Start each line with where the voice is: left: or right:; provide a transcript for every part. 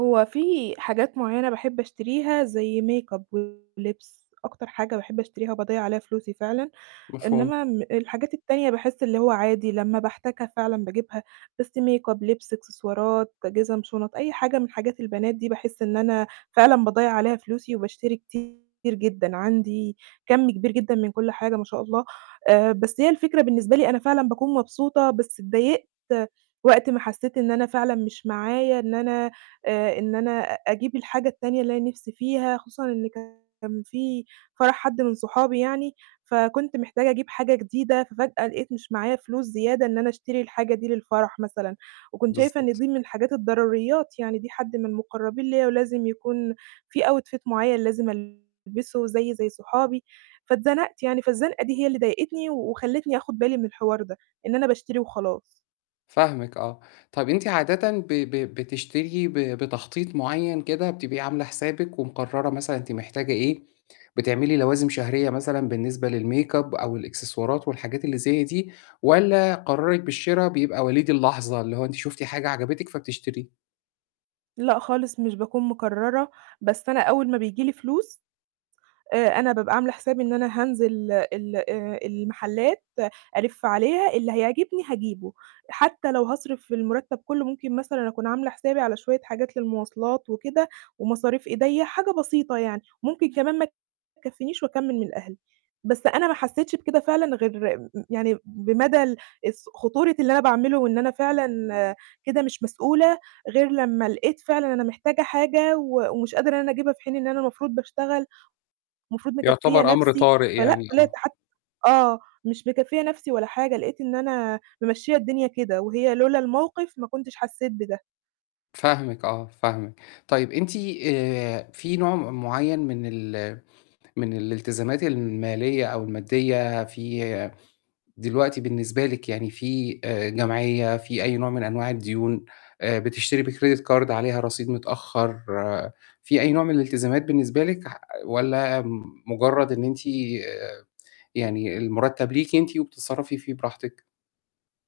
right: هو في حاجات معيّنة باحب أشتريها زي makeup ولِبس، أكتر حاجة باحب أشتريها وباضيّع عليها فلوسي فعلًا.
left: مفهوم.
right: إنمّا الحاجات التانية باحس اللي هو عادي لمّا باحتاجها فعلًا باجيبها، بس makeup، لِبس، إكسسوارات، جِزم، شُنط، أي حاجة من حاجات البنات دي باحس إن أنا فعلًا باضيّع عليها فلوسي وباشتري كتير جدًا، عندي كَم كبير جدًا من كلّ حاجة ما شاء الله. آآ بس هي الفكرة بالنسبة لي أنا فعلًا باكون مبسوطة، بس اتضايقت وقت ما حسّيت إن أنا فعلًا مش معايا إن أنا آآ، إن أنا أجيب الحاجة التانية اللي أنا نِفْسي فيها، خصوصًا إن كان في فرَح حَد من صحابي يعني، فكنت محتاجة أجيب حاجة جديدة، ففجأة لقيت مش معايا فلوس زيادة إن أنا أشتري الحاجة دي للفَرَح مثلًا، وكنت شايفة إن
left: بالضبط.
right: دي من الحاجات الضروريّات، يعني دي حَد من المقرّبين ليّا ولازم يكون في outfit معيّن لازم ألبسه، زيّي زي صحابي، فاتزنقت يعني، فالزنقة دي هي اللي ضايقتني وخلّتني آخُد بالي من الحوار ده، إن أنا باشتري وخلاص.
left: فاهمِك آه، طَب أنتِ عادةً ب ب بتشتري ب بتخطيط معيّن كده، بتبقي عاملة حسابِك ومقررة مثلًا أنتِ محتاجة إيه، بتعملي لوازم شهرية مثلًا بالنسبة للmakeup أو الإكسسوارات والحاجات اللي زي دي؟ والّا قرارِك بالشرا بيبقى وليد اللحظة اللي هو أنتِ شُفتِ حاجة عجبِتِك فبتشتري؟
right: لأ خالص مش باكون مقررة، بس أنا أول ما بييجي لي فلوس آآ، أنا بابقى عاملة حسابي إن أنا هانزل ال آآ المحلات ألِف عليها اللي هيعجبني هاجيبه، حتّى لو هاصرف فيه المُرتّب كله، ممكن مثلًا أكون عاملة حسابي على شوية حاجات للمواصلات وكده ومصاريف إيديَّه حاجة بسيطة يعني، ممكن كمان ما تكفّنيش وأكمّل من أهلي. بس أنا ما حسّيتش بكده فعلًا غير م يعني بمدى ال الس خطورة اللي أنا باعمله وإن أنا فعلًا كده مش مسؤولة غير لمّا لقيت فعلًا أنا محتاجة حاجة و ومش قادرة إن أنا أجيبها في حين إن أنا المفروض باشتغل، المفروض مكفّية
left: يعتبر أمر
right: نَفْسي،
left: طارئ
right: فلأ
left: يعني،
right: طلِعت
left: آه.
right: حتّى آه، مش مكفّية نَفْسي ولا حاجة لقيت إن أنا مِمشّية الدنيا كده، وهي لولا الموقِف ما كنتش حسّيت بده.
left: فاهمِك آه، فاهمِك. طيب أنتِ آآ في نوع م معيّن من ال من الالتزامات المالية أو المادية في دلوقتي بالنسبة لِك يعني في آآ جمعية، في أي نوع من أنواع الديون، بتشتري بcredit card عليها رصيد متأخّر، في أي نوع من الالتزامات بالنسبة لِك؟ ح والّا مجرّد إن أنتِ يعني المُرتّب ليكِ أنتِ وبتتصرّفي فيه براحتِك؟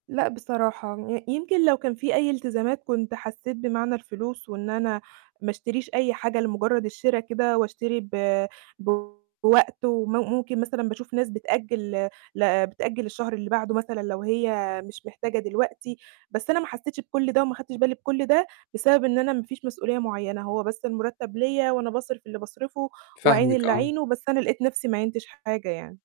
right: لأ بصراحة، ي يمكن لو كان في أي التزامات كنت حسّيت بمعنى الفلوس وإن أنا ما اشتريش أي حاجة لمجرّد الشرا كده وأشتري ب بوقت وم ممكن مثلًا باشوف ناس بتأجّل ل بتأجّل للشهر اللي بعده مثلًا لو هي مش محتاجة دلوقتي، بس أنا ما حسّيتش بكلّ ده وما خدتش بالي بكلّ ده، بسبب إن أنا ما فيش مسؤولية معيّنة، هو بس المُرتّب ليّا وأنا باصرف اللي باصرفه واعين
left: فاهمِك
right: اللي
left: آه.
right: اعينه، بس أنا لقيت نَفْسي ما عينتش حاجة يعني.